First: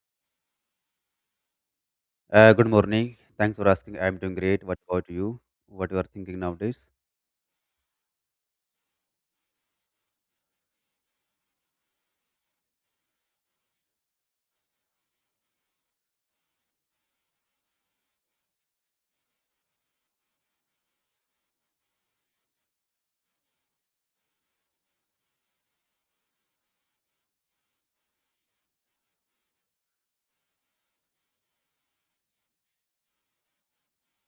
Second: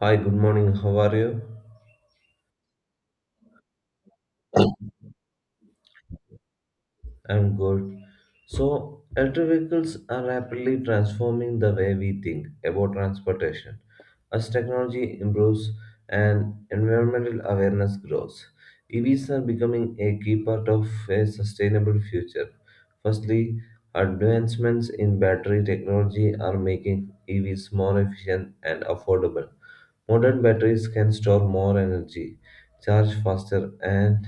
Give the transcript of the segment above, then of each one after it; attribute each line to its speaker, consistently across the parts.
Speaker 1: Hi, good morning. How are you?
Speaker 2: Good morning. Thanks for asking. I'm doing great. What about you? What you are thinking nowadays?
Speaker 1: I'm good. So, electric vehicles are rapidly transforming the way we think about transportation. As technology improves and environmental awareness grows, EVs are becoming a key part of a sustainable future. Firstly, advancements in battery technology are making EVs more efficient and affordable. Modern batteries can store more energy, charge faster, and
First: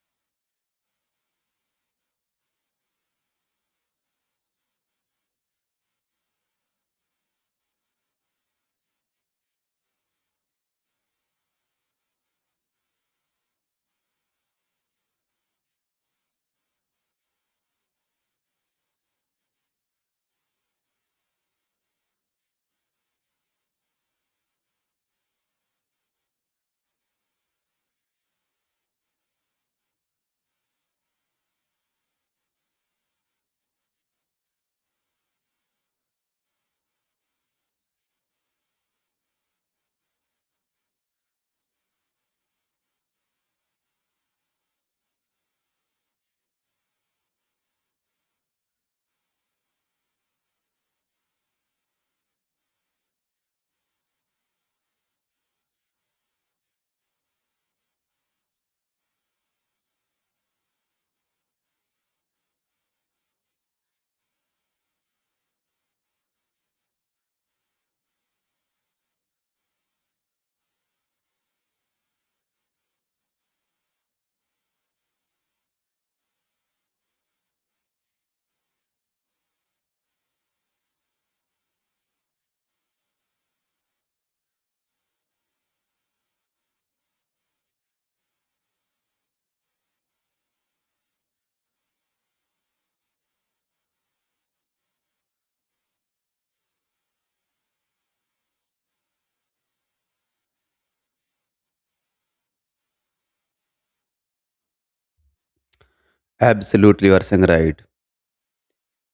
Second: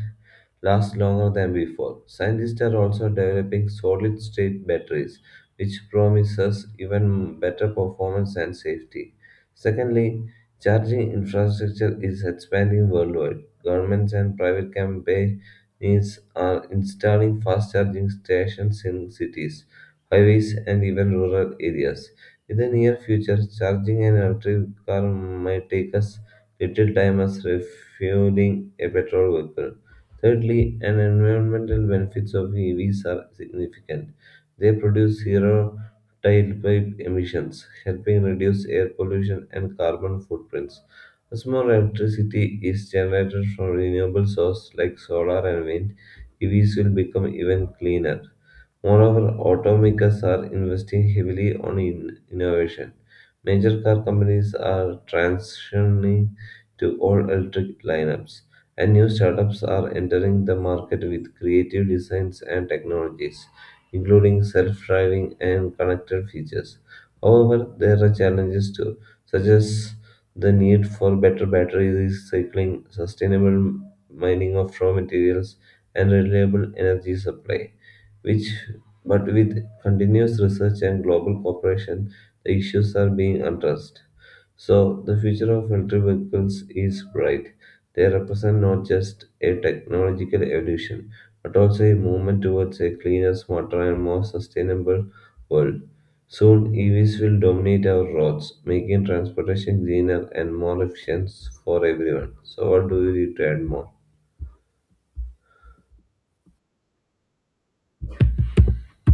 Speaker 1: last longer than before. Scientists are also developing solid-state batteries, which promises even better performance and safety. Secondly, charging infrastructure is expanding worldwide. Governments and private companies are installing fast charging stations in cities, highways, and even rural areas. In the near future, charging an electric car might take us little time as refueling a petrol vehicle. Thirdly, and environmental benefits of EVs are significant. They produce zero tailpipe emissions, helping reduce air pollution and carbon footprints. As more electricity is generated from renewable sources like solar and wind, EVs will become even cleaner. Moreover, automakers are investing heavily on in innovation. Major car companies are transitioning to all-electric lineups, and new startups are entering the market with creative designs and technologies, including self-driving and connected features. However, there are challenges too, such as the need for better battery recycling, sustainable mining of raw materials, and reliable energy supply which but with continuous research and global cooperation, the issues are being addressed. So the future of electric vehicles is bright. They represent not just a technological evolution, but also a movement towards a cleaner, smarter, and more sustainable world. Soon, EVs will dominate our roads, making transportation greener and more efficient for everyone. So, what do you need to add more?
Speaker 2: Absolutely, you are saying right.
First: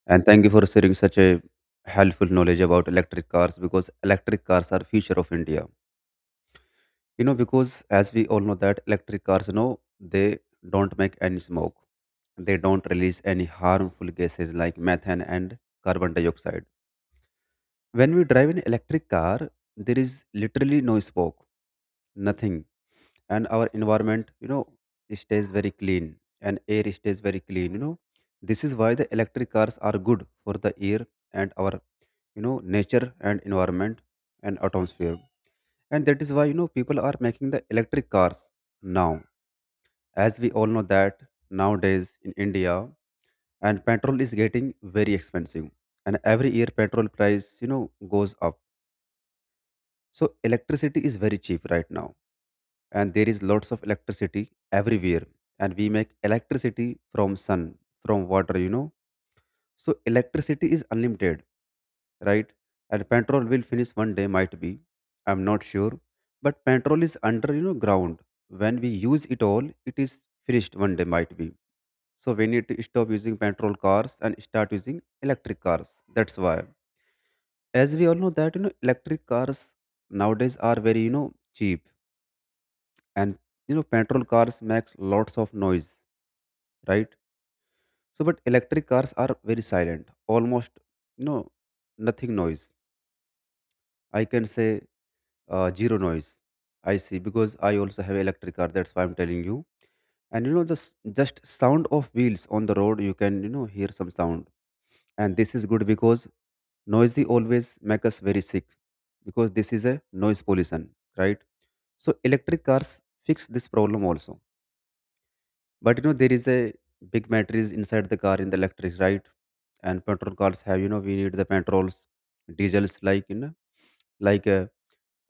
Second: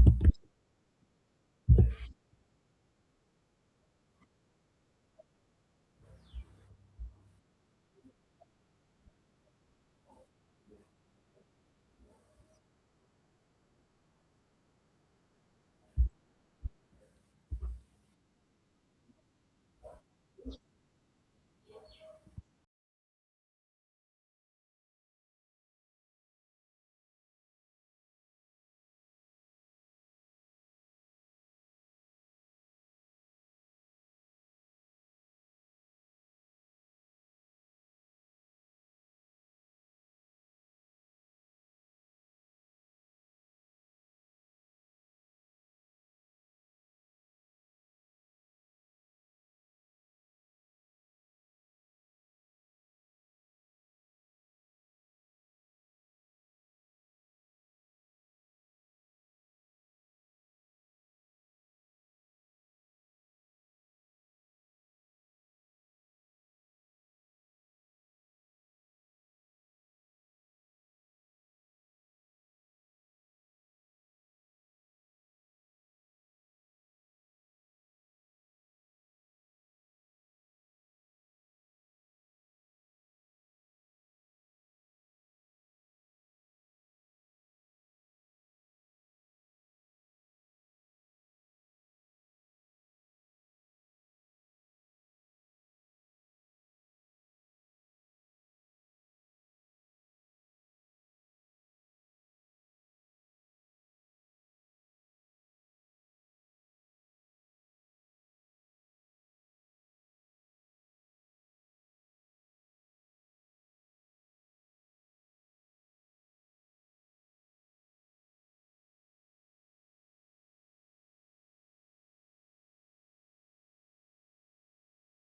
Speaker 2: And thank you for sharing such a helpful knowledge about electric cars because electric cars are future of India. Because as we all know that electric cars, they don't make any smoke. They don't release any harmful gases like methane and carbon dioxide. When we drive an electric car, there is literally no smoke, nothing, and our environment stays very clean, and air stays very clean. This is why the electric cars are good for the air and our nature and environment and atmosphere. And that is why people are making the electric cars now. As we all know that, nowadays in India, and petrol is getting very expensive, and every year petrol price goes up. So electricity is very cheap right now, and there is lots of electricity everywhere, and we make electricity from sun, from water. So electricity is unlimited, right? And petrol will finish one day, might be. I'm not sure, but petrol is under ground. When we use it all, it is finished one day, might be. So we need to stop using petrol cars and start using electric cars. That's why, as we all know that, electric cars nowadays are very, cheap. And petrol cars makes lots of noise, right? So but electric cars are very silent, almost, you know nothing noise, I can say, zero noise. I see, because I also have electric car, that's why I'm telling you. And just sound of wheels on the road, you can hear some sound. And this is good because noisy always make us very sick because this is a noise pollution, right? So electric cars fix this problem also. But there is a big batteries inside the car in the electric, right? And petrol cars have, we need the petrols, diesels, like like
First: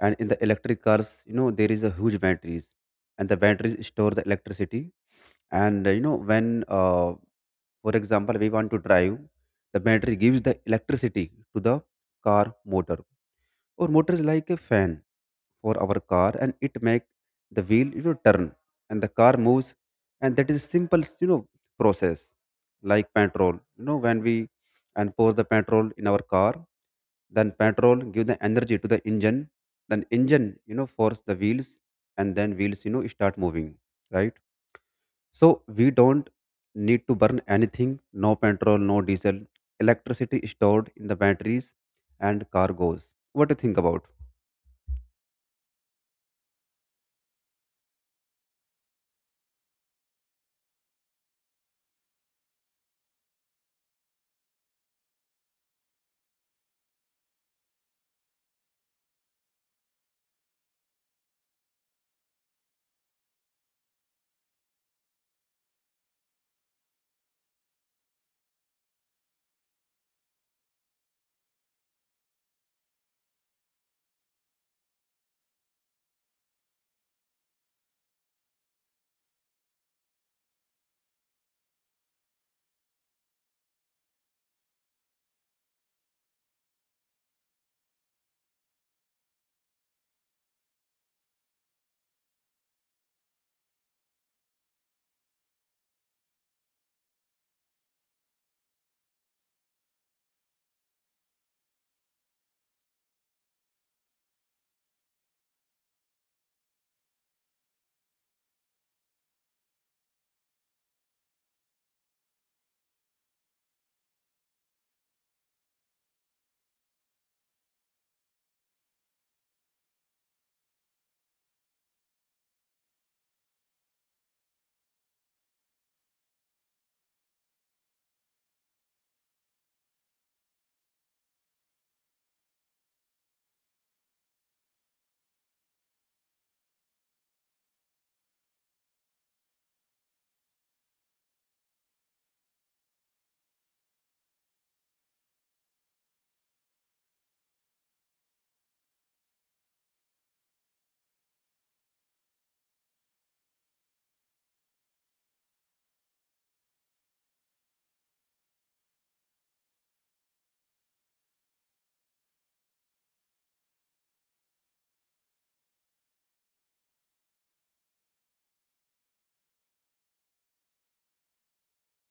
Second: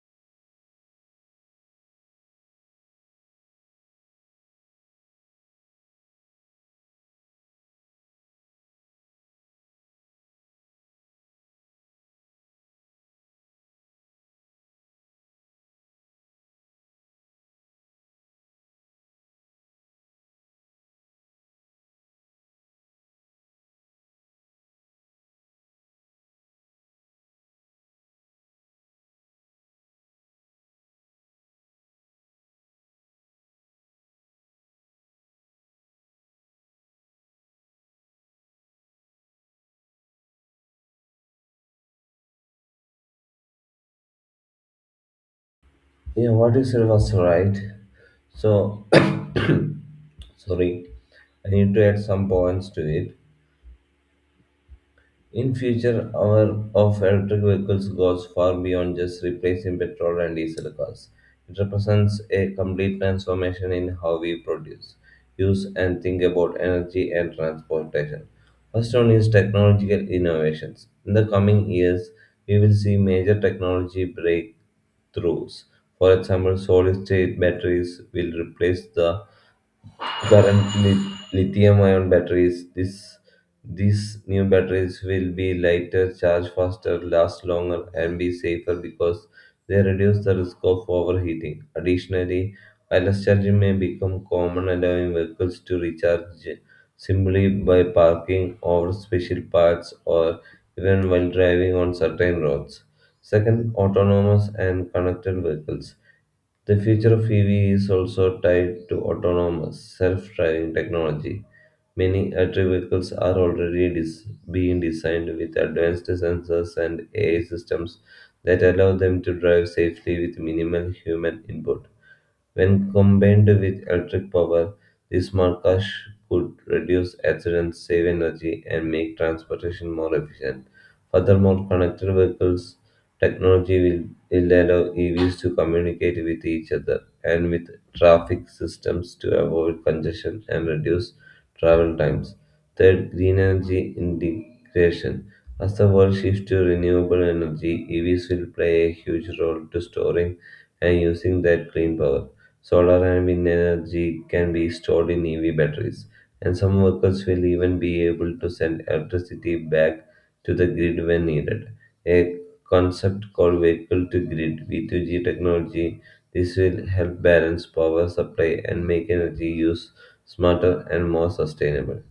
Speaker 2: and in the electric cars, there is a huge batteries, and the batteries store the electricity. And when for example, we want to drive, the battery gives the electricity to the car motor, or motor is like a fan for our car, and it make the wheel turn, and the car moves. And that is a simple process. Like petrol, when we and pour the petrol in our car, then petrol give the energy to the engine, then engine force the wheels, and then wheels start moving, right? So we don't need to burn anything, no petrol, no diesel. Electricity is stored in the batteries and car goes. What do you think about?
Speaker 1: Yeah, what you said was right. So, sorry, I need to add some points to it. In future, our of electric vehicles goes far beyond just replacing petrol and diesel cars. It represents a complete transformation in how we produce, use, and think about energy and transportation. First one is technological innovations. In the coming years, we will see major technology breakthroughs. For example, solid state batteries will replace the currently lithium-ion batteries. These new batteries will be lighter, charge faster, last longer, and be safer because they reduce the risk of overheating. Additionally, wireless charging may become common, allowing vehicles to recharge simply by parking over special paths or even while driving on certain roads. Second, autonomous and connected vehicles. The future of EV is also tied to autonomous, self driving technology. Many electric vehicles are already being designed with advanced sensors and AI systems that allow them to drive safely with minimal human input. When combined with electric power, these markers could reduce accidents, save energy, and make transportation more efficient. Furthermore, connected vehicles technology will allow EVs to communicate with each other and with traffic systems to avoid congestion and reduce travel times. Third, green energy integration. As the world shifts to renewable energy, EVs will play a huge role to storing and using that clean power. Solar and wind energy can be stored in EV batteries, and some workers will even be able to send electricity back to the grid when needed. A concept called vehicle to grid V2G technology. This will help balance power supply and make energy use smarter and more sustainable.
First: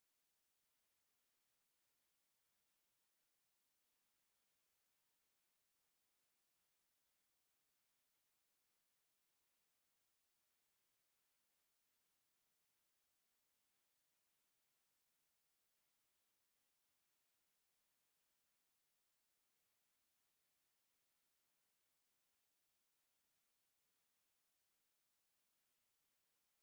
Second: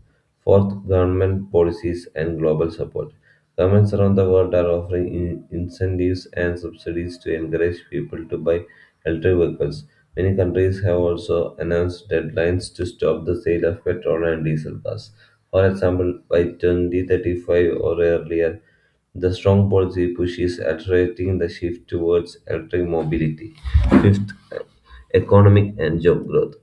Speaker 1: Fourth, government policies and global support. Governments around the world are offering incentives and subsidies to encourage people to buy electric vehicles. Many countries have also announced deadlines to stop the sale of petrol and diesel cars. For example, by 2035 or earlier, the strong policy push is accelerating the shift towards electric mobility. Fifth, economic and job growth.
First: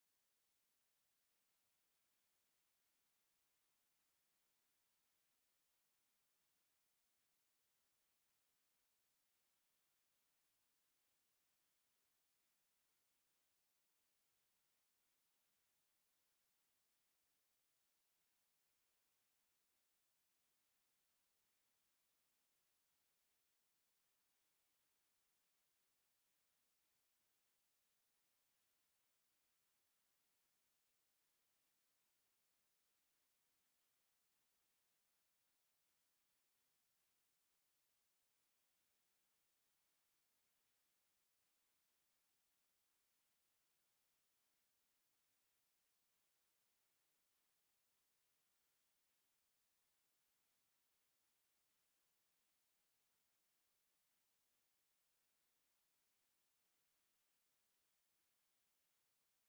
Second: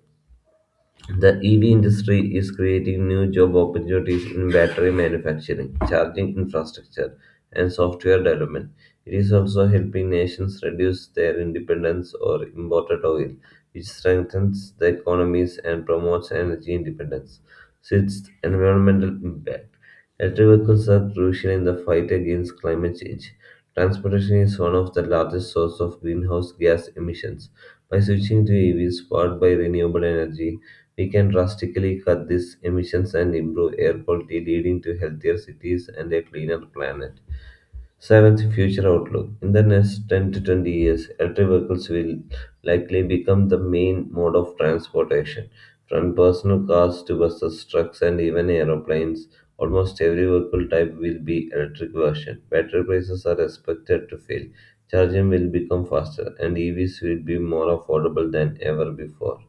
Speaker 1: The EV industry is creating new job opportunities in battery manufacturing, charging infrastructure, and software development. It is also helping nations reduce their dependence on imported oil, which strengthens the economies and promotes energy independence. Sixth, environmental impact. Electric vehicles are crucial in the fight against climate change. Transportation is one of the largest sources of greenhouse gas emissions. By switching to EVs powered by renewable energy, we can drastically cut these emissions and improve air quality, leading to healthier cities and a cleaner planet. Seventh, future outlook. In the next 10 to 20 years, electric vehicles will likely become the main mode of transportation. From personal cars to buses, trucks, and even aeroplanes, almost every vehicle type will be electric version. Battery prices are expected to fall, charging will become faster, and EVs will be more affordable than ever before.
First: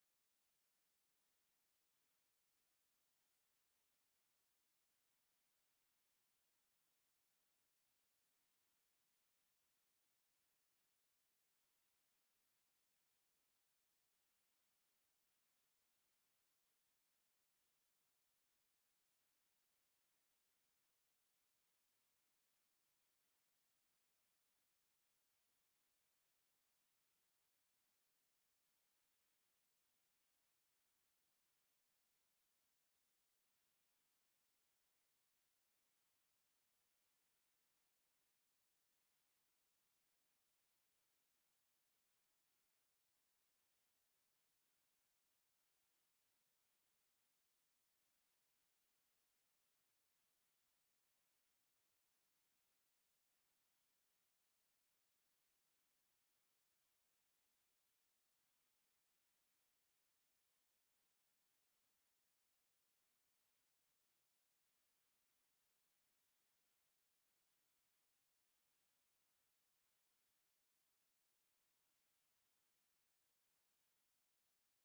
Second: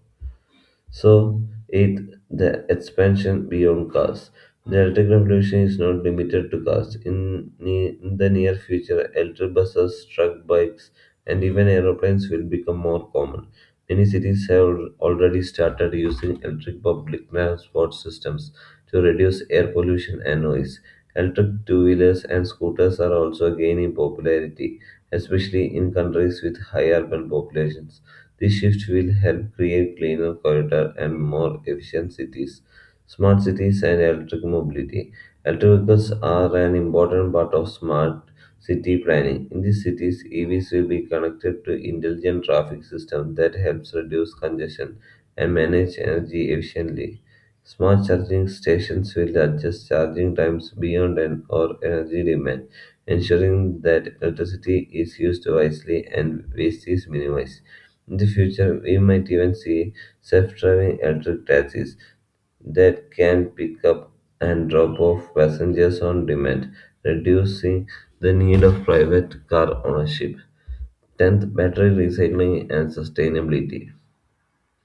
Speaker 1: So, eighth, the expansion beyond cars. The electric revolution is not limited to cars. In the near future, electric buses, truck bikes, and even aeroplanes will become more common. Many cities have already started using electric public transport systems to reduce air pollution and noise. Electric two wheelers and scooters are also gaining popularity, especially in countries with high urban populations. This shift will help create cleaner corridors and more efficient cities, smart cities, and electric mobility. Electric vehicles are an important part of smart city planning. In these cities, EVs will be connected to intelligent traffic systems that helps reduce congestion and manage energy efficiently. Smart charging stations will adjust charging times beyond an or energy demand, ensuring that electricity is used wisely and waste is minimized. In the future, we might even see self driving electric taxis that can pick up and drop off passengers on demand, reducing the need of private car ownership. 10th, battery recycling and sustainability.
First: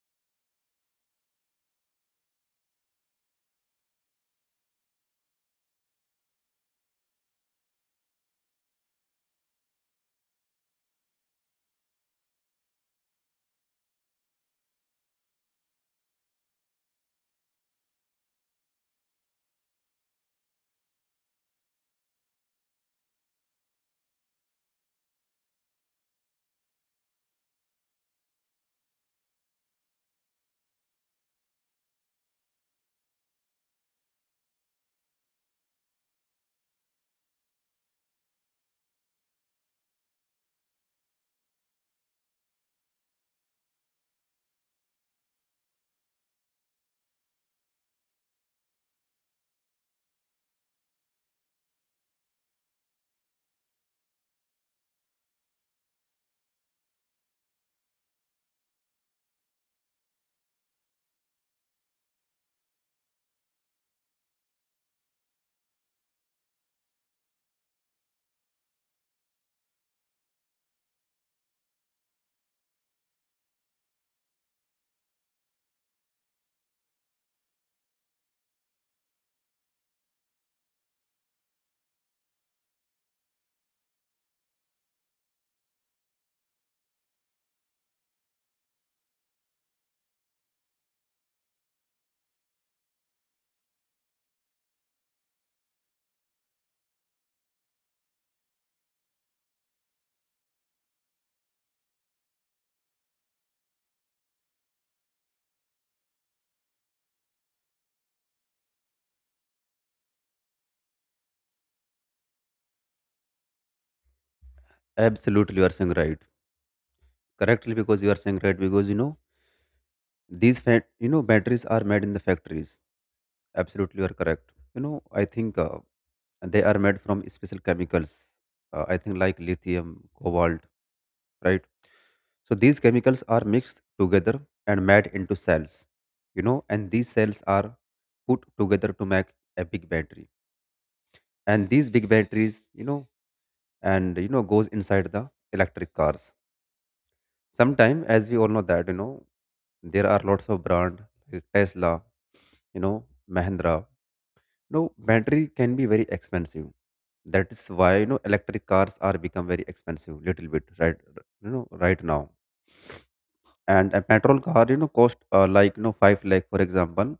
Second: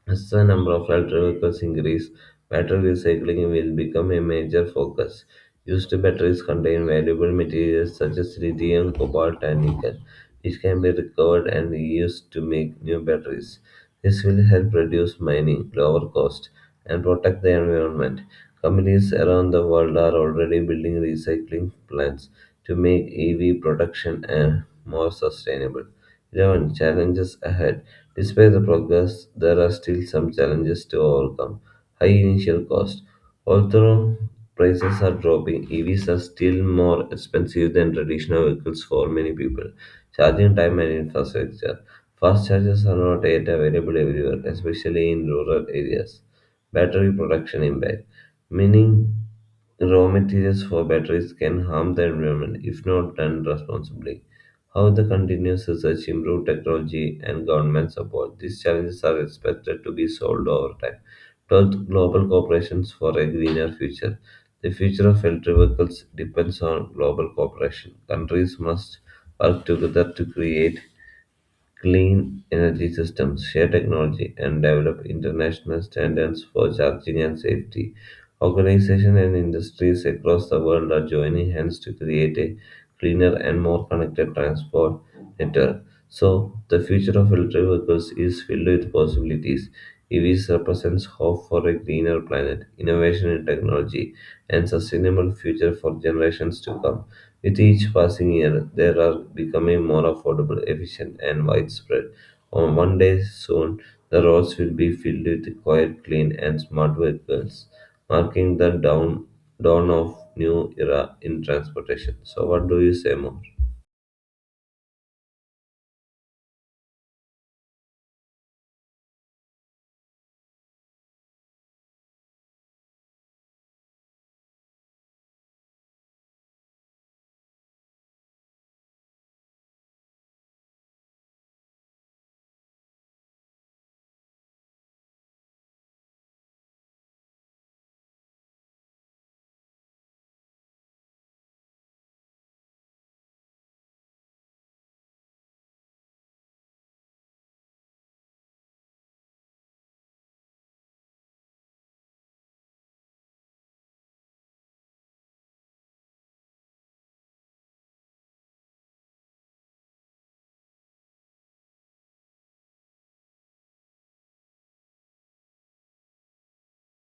Speaker 1: As the number of electric vehicles increase, battery recycling will become a major focus. Used batteries contain valuable materials such as lithium, cobalt, and nickel, which can be recovered and reused to make new batteries. This will help reduce mining, lower cost, and protect the environment. Companies around the world are already building recycling plants to make EV production more sustainable. 11. Challenges ahead. Despite the progress, there are still some challenges to overcome. High initial cost. Although prices are dropping, EVs are still more expensive than traditional vehicles for many people. Charging time and infrastructure. Fast chargers are not yet available everywhere, especially in rural areas. Battery production impact, meaning raw materials for batteries can harm the environment if not done responsibly. How the continuous research, improved technology, and government support, these challenges are expected to be solved over time. 12th, global cooperation for a greener future. The future of electric vehicles depends on global cooperation. Countries must work together to create clean energy systems, share technology, and develop international standards for charging and safety. Organizations and industries across the world are joining hands to create a cleaner and more connected transport network. So, the future of electric vehicles is filled with possibilities. EVs represents hope for a greener planet, innovation in technology, and sustainable future for generations to come. With each passing year, they are becoming more affordable, efficient, and widespread. On one day soon, the roads will be filled with quiet, clean, and smart vehicles, marking the dawn of new era in transportation. So, what do you say more?
Speaker 2: Absolutely, you are saying right correctly because you are saying right. Because these fat batteries are made in the factories. Absolutely, you are correct. you know I think they are made from special chemicals, I think, like lithium, cobalt, right? So these chemicals are mixed together and made into cells, and these cells are put together to make a big battery. And these big batteries, and goes inside the electric cars. Sometime, as we all know that, there are lots of brand like Tesla, Mahindra. No, battery can be very expensive. That is why, electric cars are become very expensive little bit, right? Right now. And a petrol car, cost like, 5 lakh, for example.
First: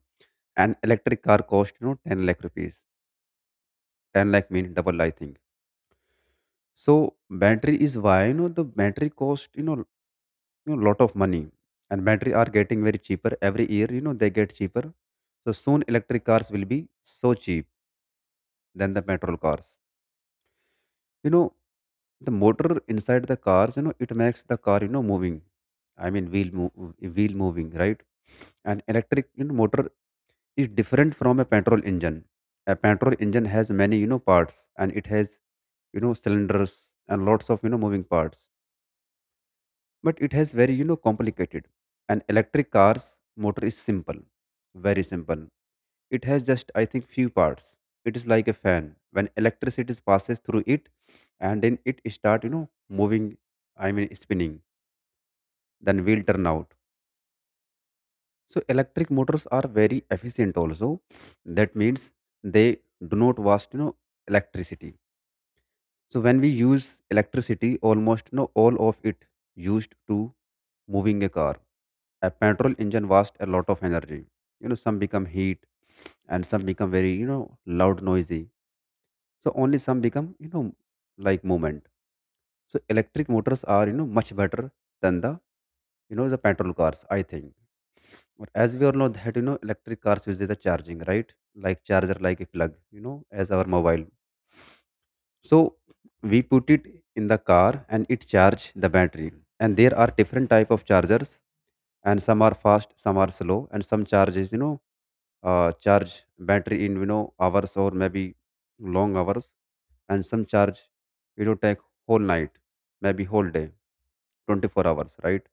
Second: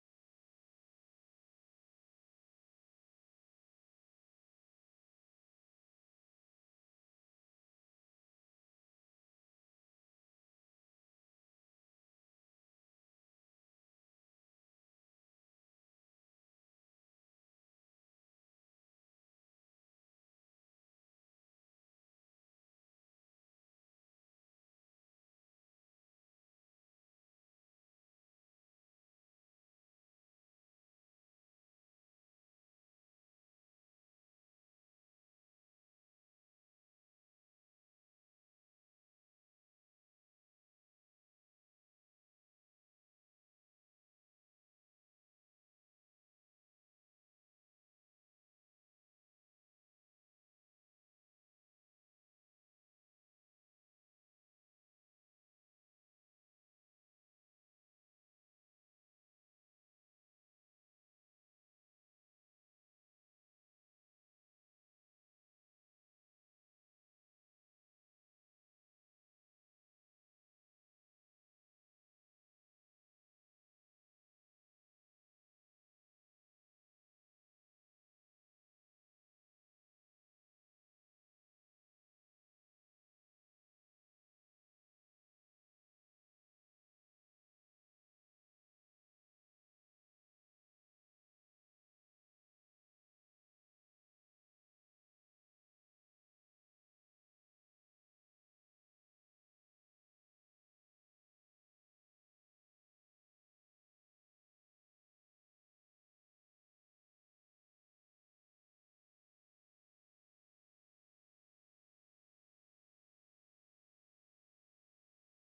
Speaker 2: An electric car cost, 10 lakh rupees. 10 lakh mean double, I think. So battery is why, the battery cost, lot of money. And battery are getting very cheaper every year, they get cheaper. So soon electric cars will be so cheap than the petrol cars you know the motor inside the cars, it makes the car moving, I mean wheel move, wheel moving, right? And electric, motor is different from a petrol engine. A petrol engine has many parts, and it has cylinders and lots of moving parts. But it has very complicated. An electric car's motor is simple. Very simple. It has just, I think, few parts. It is like a fan. When electricity passes through it, and then it start, moving, I mean spinning, then wheel turn out. So electric motors are very efficient also. That means they do not waste electricity. So when we use electricity, almost all of it used to moving a car. A petrol engine wastes a lot of energy, some become heat and some become very, loud noisy. So only some become like movement. So electric motors are, much better than the you know the petrol cars, I think. But as we all know that, electric cars uses a charging, right? Like charger, like a plug, as our mobile. So we put it in the car and it charge the battery. And there are different type of chargers, and some are fast, some are slow, and some charges, charge battery in, hours, or maybe long hours. And some charge, take whole night, maybe whole day, 24 hours, right?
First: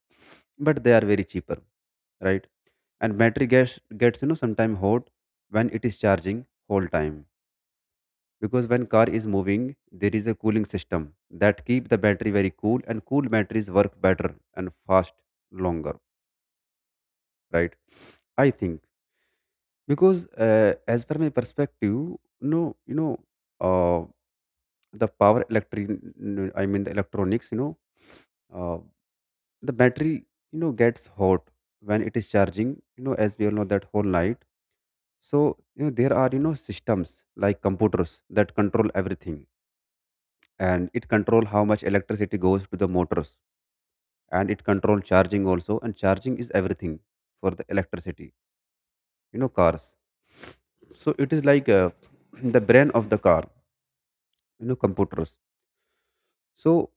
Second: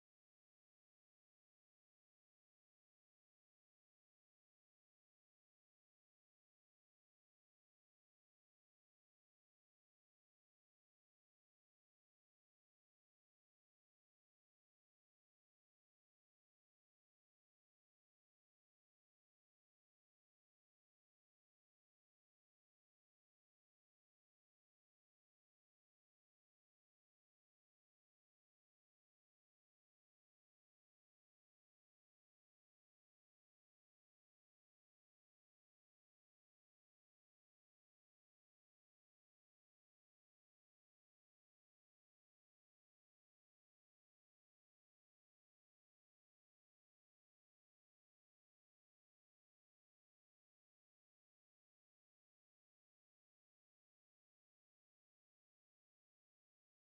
Speaker 2: But they are very cheaper, right? And battery gets sometime hot when it is charging whole time. Because when car is moving, there is a cooling system that keep the battery very cool, and cool batteries work better and fast longer, right, I think. Because as per my perspective, no, you know uh, the power electric, I mean the electronics, uh, the battery, gets hot when it is charging, as we all know that, whole night. So there are systems like computers that control everything. And it control how much electricity goes to the motors, and it control charging also. And charging is everything for the electricity cars. So it is like the brain of the car, computers. So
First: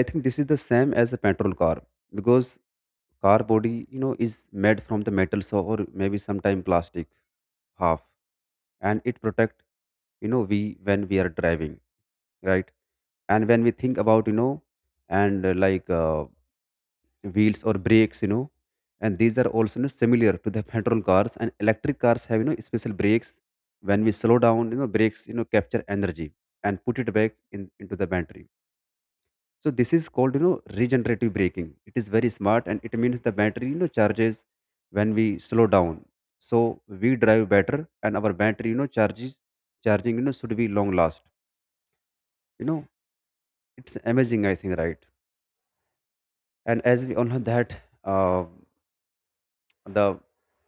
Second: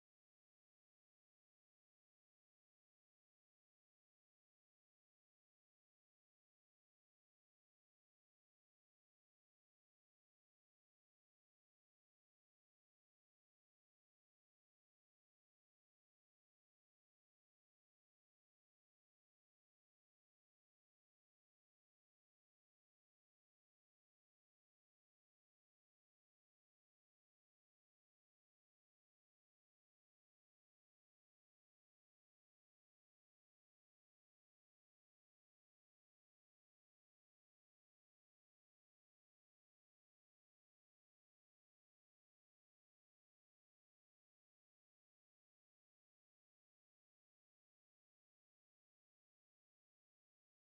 Speaker 2: I think this is the same as a petrol car. Because car body, is made from the metals or maybe sometime plastic half. And it protect, we when we are driving, right? And when we think about, you know and like wheels or brakes, and these are also, similar to the petrol cars. And electric cars have special brakes. When we slow down, brakes, capture energy and put it back in into the battery. So this is called, regenerative braking. It is very smart and it means the battery, charges when we slow down. So we drive better and our battery, charges charging, should be long last. You know, it's amazing, I think, right? And as we all know that, uh, the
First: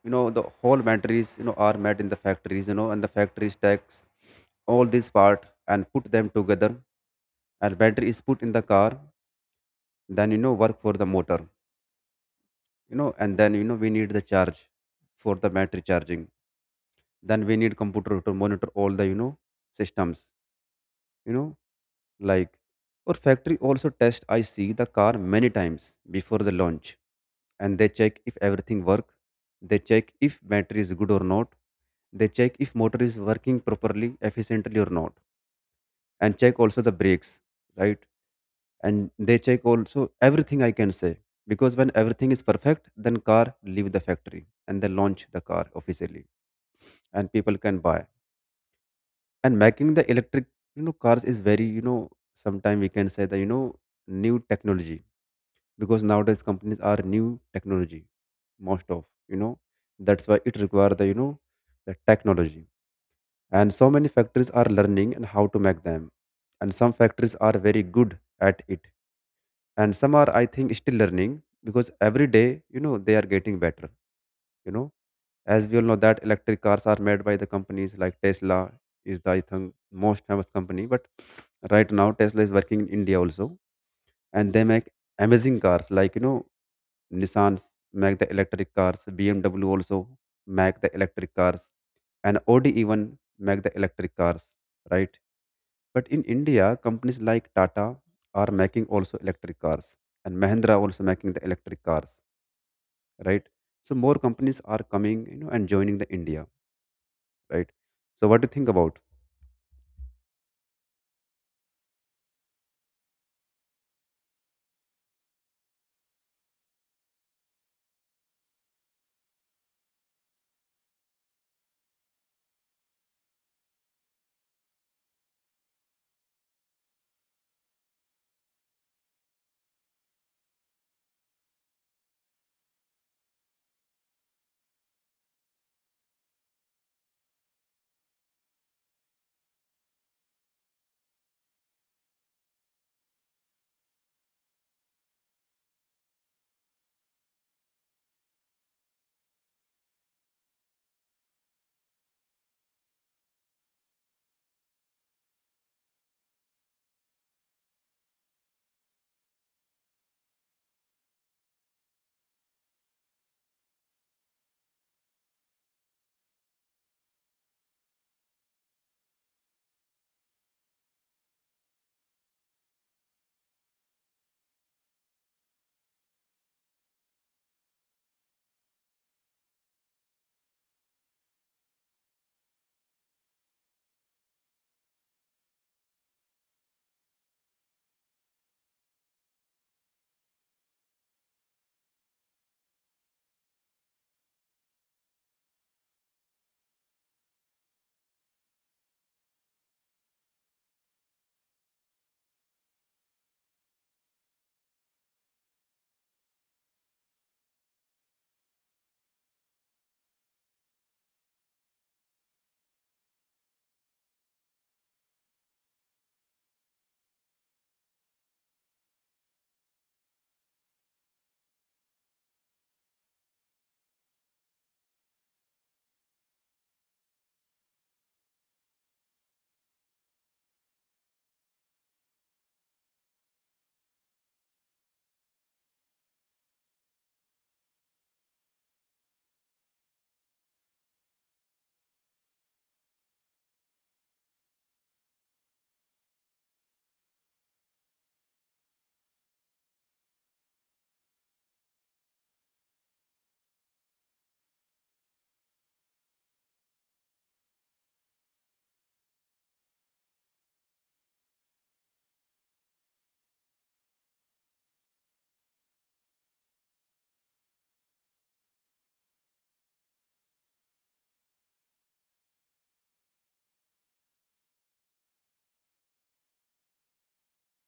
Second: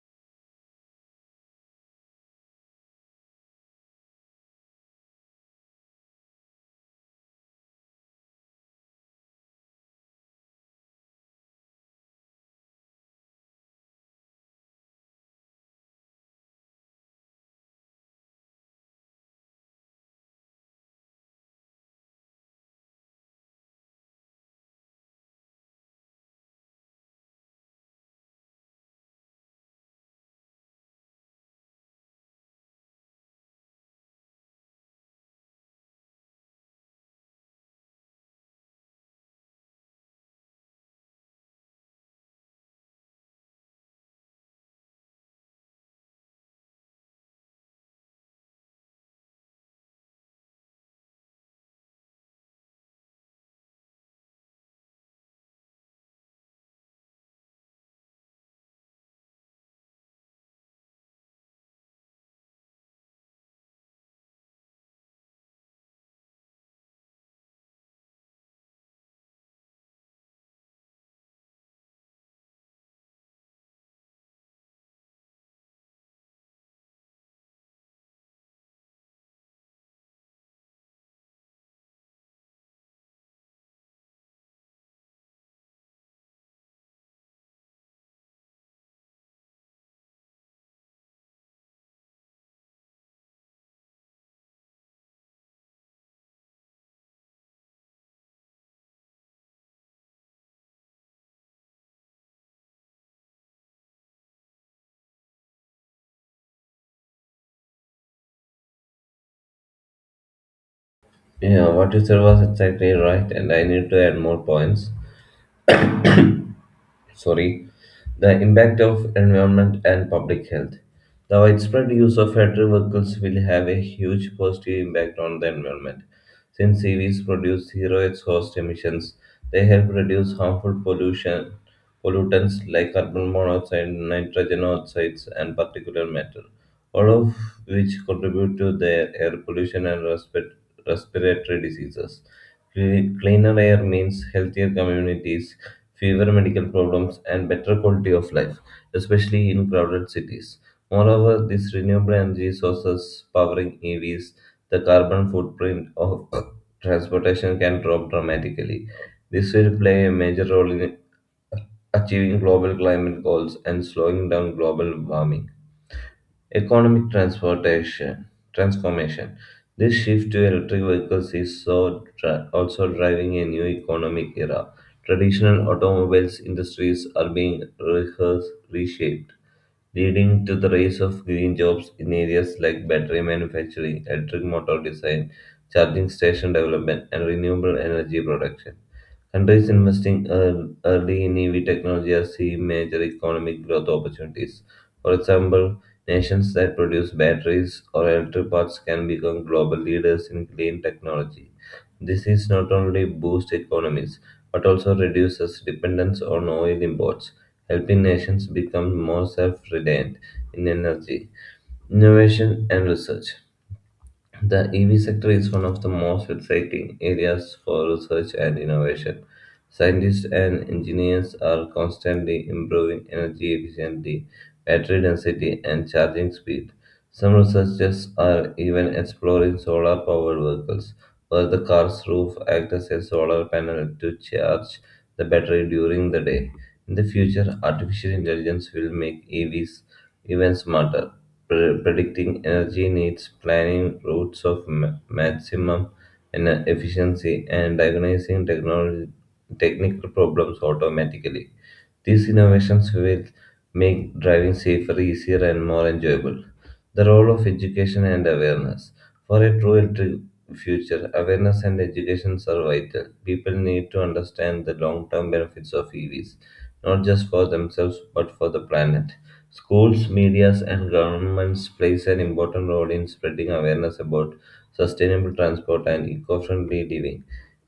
Speaker 2: the whole batteries, are made in the factories, and the factories takes all these part and put them together, and battery is put in the car, then work for the motor, and then we need the charge for the battery charging, then we need computer to monitor all the systems, you know like. Or factory also test, I see, the car many times before the launch. And they check if everything work, they check if battery is good or not, they check if motor is working properly efficiently or not, and check also the brakes, right? And they check also everything, I can say. Because when everything is perfect, then car leave the factory and they launch the car officially, and people can buy. And making the electric cars is very, sometime we can say that, new technology. Because nowadays companies are new technology most of, that's why it require the you know the technology. And so many factories are learning and how to make them. And some factories are very good at it, and some are, I think, still learning. Because every day, they are getting better you know as we all know that electric cars are made by the companies like Tesla is the, I think, most famous company. But right now Tesla is working in India also, and they make amazing cars like, Nissans make the electric cars, BMW also make the electric cars, and Audi even make the electric cars, right? But In India, companies like Tata are making also electric cars, and Mahindra also making the electric cars, right? So more companies are coming, and joining the India, right? So what do you think about?
Speaker 1: Yeah, what you said was exactly right, and I need to add more points. Sorry, the impact of environment and public health. The widespread use of electric vehicles will have a huge positive impact on the environment. Since EVs produce zero exhaust emissions, they help reduce harmful pollution pollutants like carbon monoxide, nitrogen oxides, and particulate matter all of which contribute to their air pollution and respiratory diseases. Cleaner air means healthier communities, fewer medical problems, and better quality of life, especially in crowded cities. Moreover, these renewable energy sources powering EVs, the carbon footprint of transportation can drop dramatically. This will play a major role in achieving global climate goals and slowing down global warming. Economic transportation transformation. This shift to electric vehicles is so also driving a new economic era. Traditional automobiles industries are being rehearsed, reshaped, leading to the rise of green jobs in areas like battery manufacturing, electric motor design, charging station development, and renewable energy production. Countries investing early in EV technology are seeing major economic growth opportunities. For example, nations that produce batteries or electric parts can become global leaders in clean technology. This is not only boost economies but also reduces dependence on oil imports, helping nations become more self-reliant in energy, innovation, and research. The EV sector is one of the most exciting areas for research and innovation. Scientists and engineers are constantly improving energy efficiency, battery density, and charging speed. Some researchers are even exploring solar powered vehicles, where the car's roof acts as a solar panel to charge the battery during the day. In the future, artificial intelligence will make EVs even smarter predicting energy needs, planning routes of maximum efficiency, and diagnosing technical problems automatically. These innovations will make driving safer, easier, and more enjoyable. The role of education and awareness. For a true electric future, awareness and education are vital. People need to understand the long term benefits of EVs, not just for themselves but for the planet. Schools, medias, and governments plays an important role in spreading awareness about sustainable transport and eco-friendly living.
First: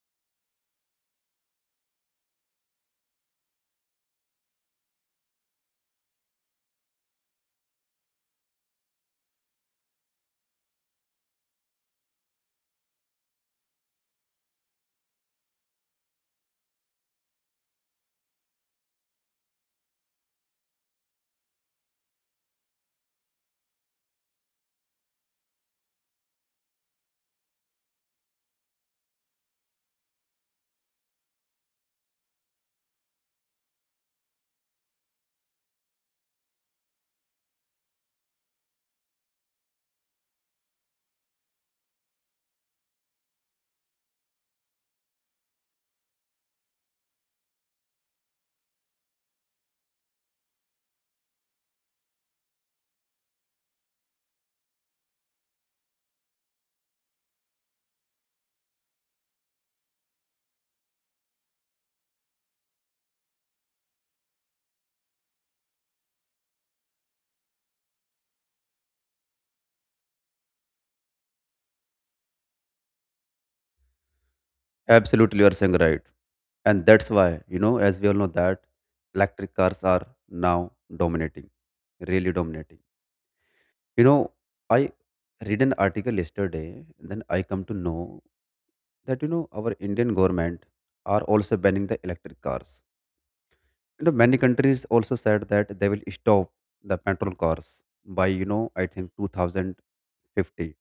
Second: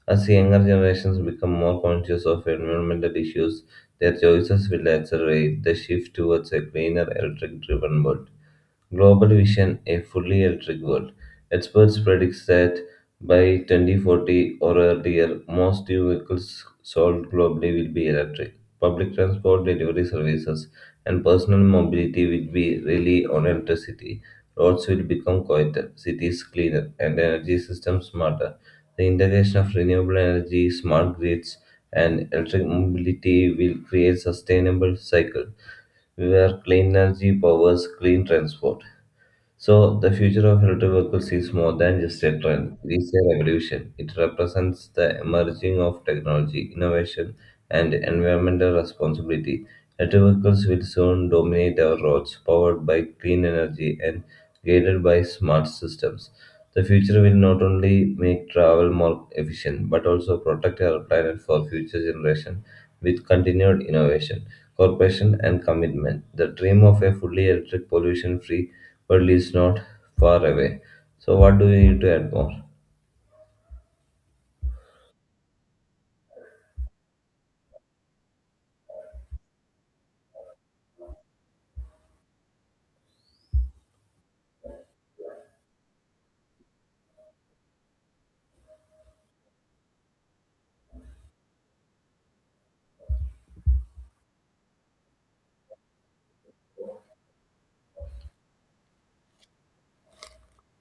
Speaker 1: As younger generations become more conscious of environmental issues, their choices will accelerate the shift towards a cleaner, electric driven world. Global Vision: A Fully Electric World. Experts predict that by 2040 or earlier, most new vehicles sold globally will be electric. Public transport delivery services and personal mobility will be really on electricity. Roads will become quieter, cities cleaner, and energy systems smarter. The integration of renewable energy, smart grids, and electric mobility will create sustainable cycle where clean energy powers clean transport. So the future of electric vehicles is more than just a trend. It is a revolution. It represents the emerging of technology, innovation, and environmental responsibility. Electric vehicles will soon dominate our roads, powered by clean energy and guided by smart systems. The future will not only make travel more efficient but also protect our planet for future generations with continued innovation, cooperation, and commitment. The dream of a fully electric, pollution free world is not far away. So, what do we need to add more?
Speaker 2: Absolutely, you are saying right, and that's why as we all know that electric cars are now dominating, really dominating. You know, I read an article yesterday, then I come to know that our Indian government are also banning the electric cars. Many countries also said that they will stop the petrol cars by, I think 2050. You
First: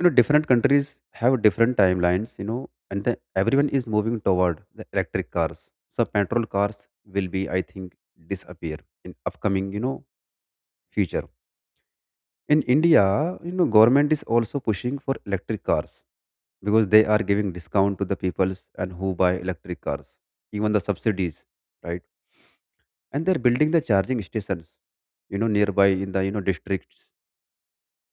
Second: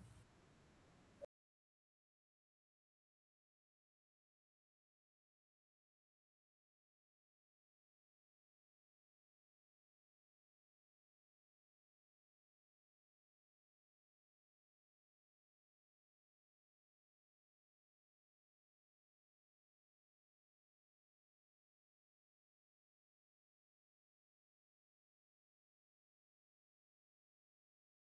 Speaker 2: different countries have different timelines, and everyone is moving toward the electric cars. So petrol cars will be, I think, disappear in upcoming, future. In India, government is also pushing for electric cars because they are giving discount to the people and who buy electric cars, even the subsidies, right? And they're building the charging stations nearby in the districts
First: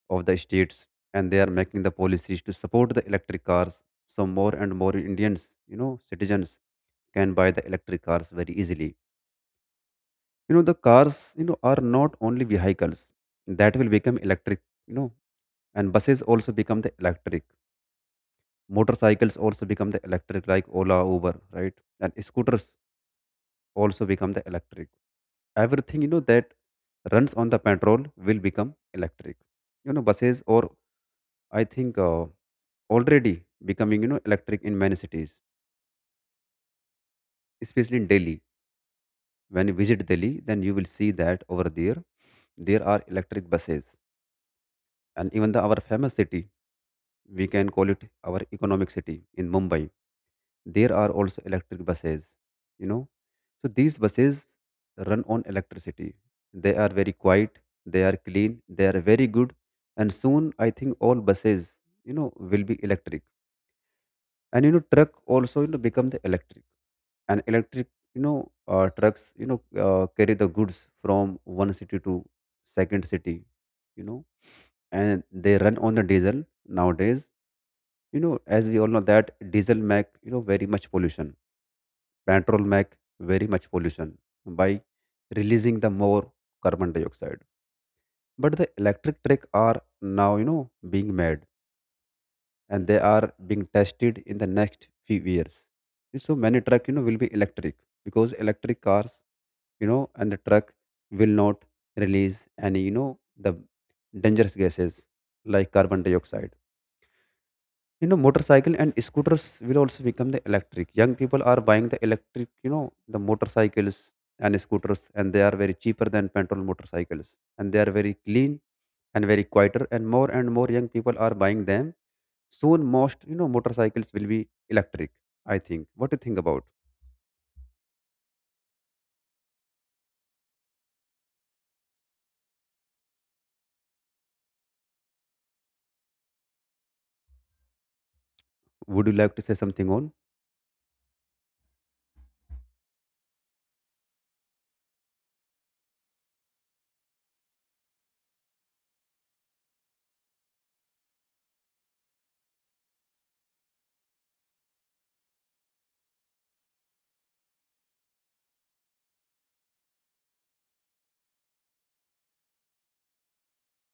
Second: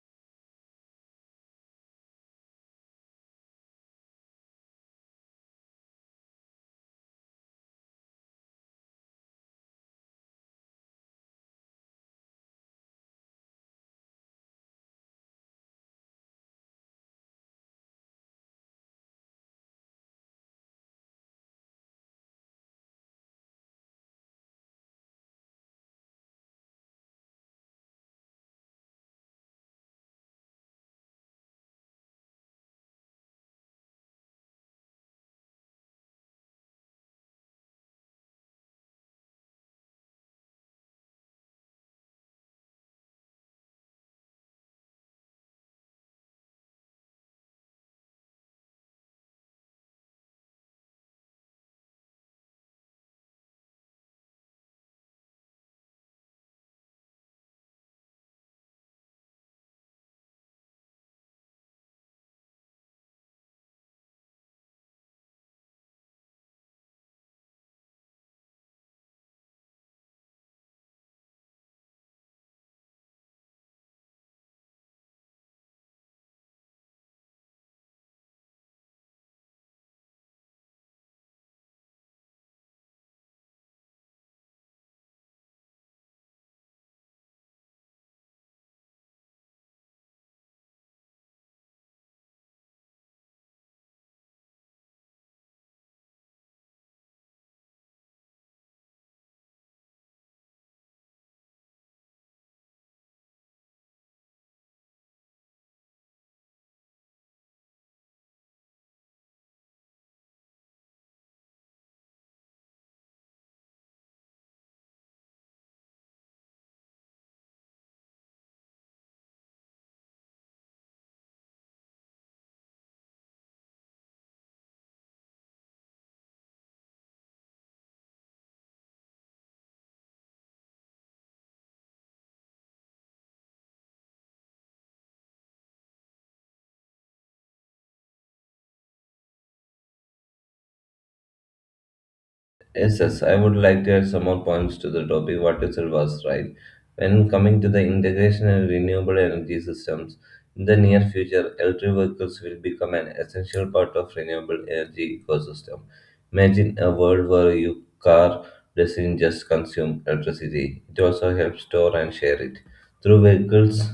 Speaker 2: of the states, and they are making the policies to support the electric cars, so more and more Indians, citizens, can buy the electric cars very easily. You know, the cars are not only vehicles that will become electric, you know and buses also become the electric. Motorcycles also become the electric, like Ola, Uber, right? And scooters also become the electric. Everything that runs on the petrol will become electric. You know, buses or I think already becoming electric in many cities, especially in Delhi. When you visit Delhi then you will see that over there there are electric buses. And even the our famous city, we can call it our economic city in Mumbai, there are also electric buses, you know. So these buses run on electricity. They are very quiet, they are clean, they are very good, and soon I think all buses, will be electric. And truck also become the electric, and electric trucks carry the goods from one city to second city, you know and they run on the diesel nowadays. You know, as we all know that diesel make very much pollution. Petrol make very much pollution by releasing the more carbon dioxide. But the electric truck are now being made, and they are being tested in the next few years. So many truck will be electric, because electric cars and the truck will not release any you know the dangerous gases like carbon dioxide. You know, motorcycle and scooters will also become the electric. Young people are buying the electric, the motorcycles and scooters, and they are very cheaper than petrol motorcycles. And they are very clean and very quieter. And more young people are buying them. Soon, most, motorcycles will be electric, I think. What do you think about? Would you like to say something on?
Speaker 1: Yes, yes, I would like to add some more points to the topic. What you said was right. When coming to the integration and renewable energy systems, in the near future, electric vehicles will become an essential part of renewable energy ecosystem. Imagine a world where your car doesn't just consume electricity; it also helps store and share it. Through vehicles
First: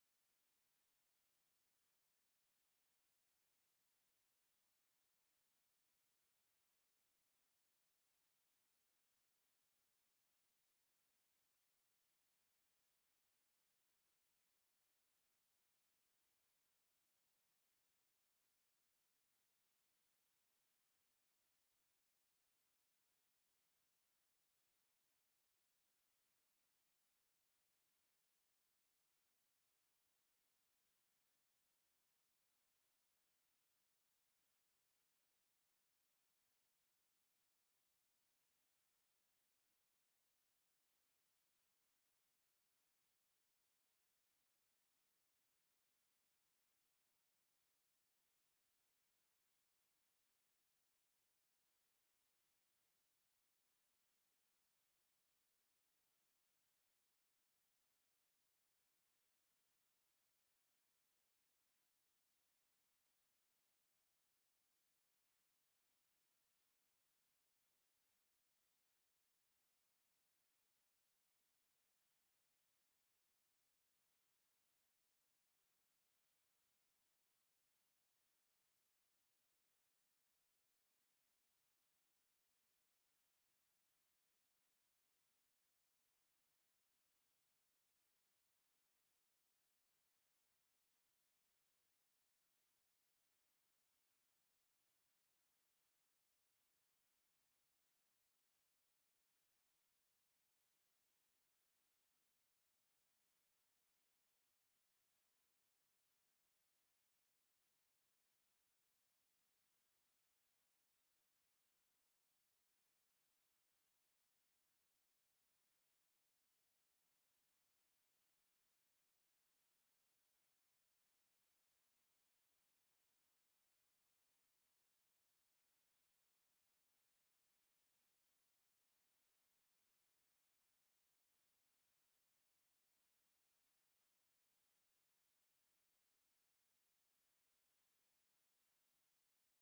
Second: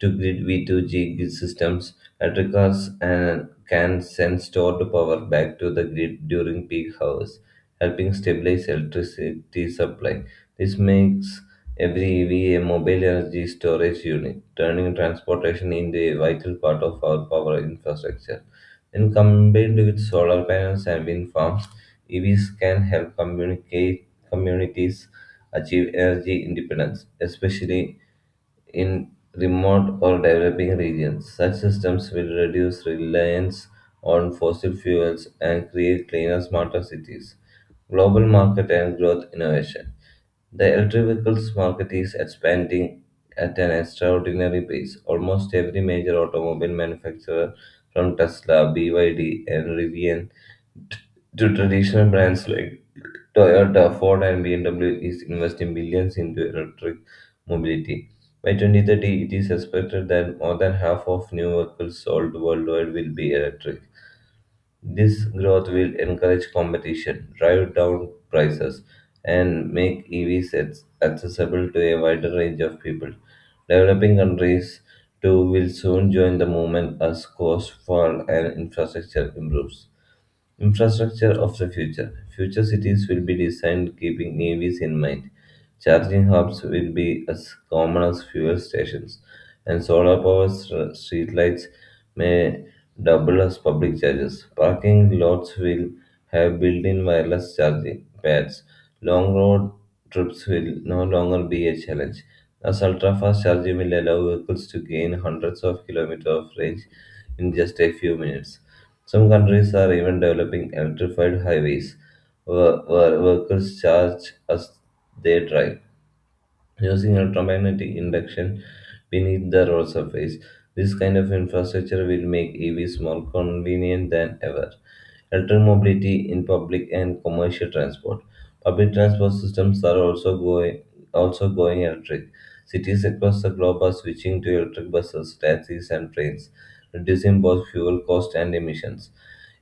Speaker 1: to grid V2G grid systems, electric cars and can send stored power back to the grid during peak hours helping stabilize electricity supply. This makes every EV a mobile energy storage unit, turning transportation into a vital part of our power infrastructure. When combined with solar panels and wind farms, EVs can help communicate communities achieve energy independence, especially in remote or developing regions. Such systems will reduce reliance on fossil fuels and create cleaner, smarter cities. Global market and growth innovation. The electric vehicles market is expanding at an extraordinary pace. Almost every major automobile manufacturer, from Tesla, BYD, and Rivian t- to traditional brands like Toyota, Ford, and BMW is investing billions into electric mobility. By 2030, it is expected that more than half of new vehicles sold worldwide will be electric. This growth will encourage competition, drive down prices, and make EVs accessible to a wider range of people. Developing countries too will soon join the movement as cost fall and infrastructure improves. Infrastructure of the future. Future cities will be designed keeping EVs in mind. Charging hubs will be as common as fuel stations, and solar powered street lights may double as public charges. Parking lots will have built in wireless charging pads. Long road trips will no longer be a challenge, as ultra fast charging will allow vehicles to gain hundreds of kilometers of range in just a few minutes. Some countries are even developing electrified highways where workers charge as they drive using electromagnetic induction beneath the road surface. This kind of infrastructure will make EVs more convenient than ever. Electric mobility in public and commercial transport. Public transport systems are also going electric. Cities across the globe are switching to electric buses, taxis, and trains, reducing both fuel cost and emissions.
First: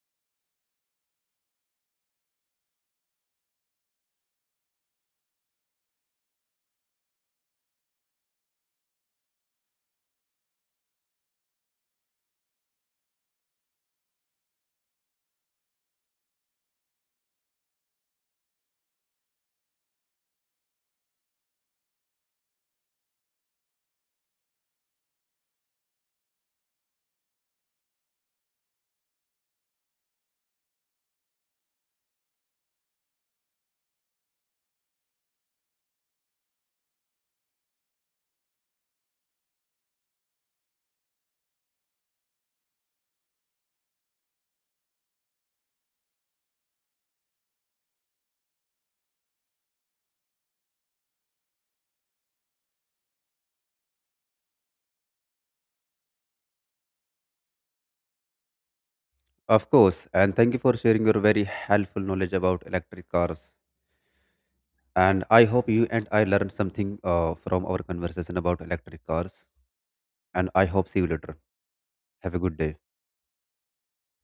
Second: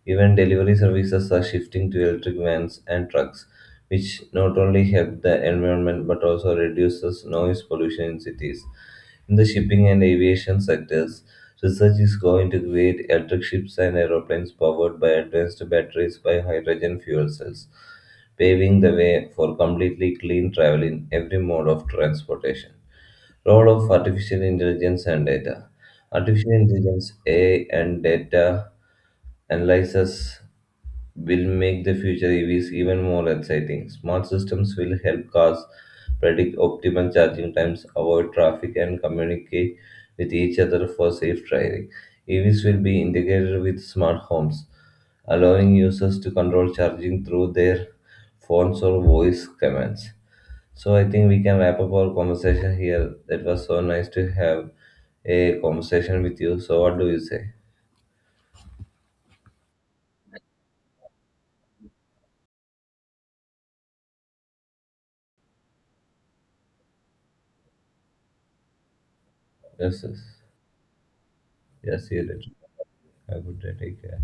Speaker 1: Even delivery services are shifting to electric vans and trucks, which not only help the environment but also reduces noise pollution in cities. In the shipping and aviation sectors, research is going to create electric ships and aeroplanes powered by advanced batteries by hydrogen fuel cells, paving the way for completely clean travel in every mode of transportation. Role of artificial intelligence and data. Artificial intelligence, AI, and data analysis will make the future EVs even more exciting. Smart systems will help cars predict optimal charging times, avoid traffic, and communicate with each other for safe driving. EVs will be integrated with smart homes, allowing users to control charging through their phones or voice commands. So I think we can wrap up our conversation here. That was so nice to have a conversation with you. So what do you say?
Speaker 2: Of course. And thank you for sharing your very helpful knowledge about electric cars. And I hope you and I learned something from our conversation about electric cars.
Speaker 1: Yes, yes.
Speaker 2: And I hope see you later.
Speaker 1: Yes, see you
Speaker 2: Have a
Speaker 1: later.
Speaker 2: good day.
Speaker 1: Have a good day. Take care.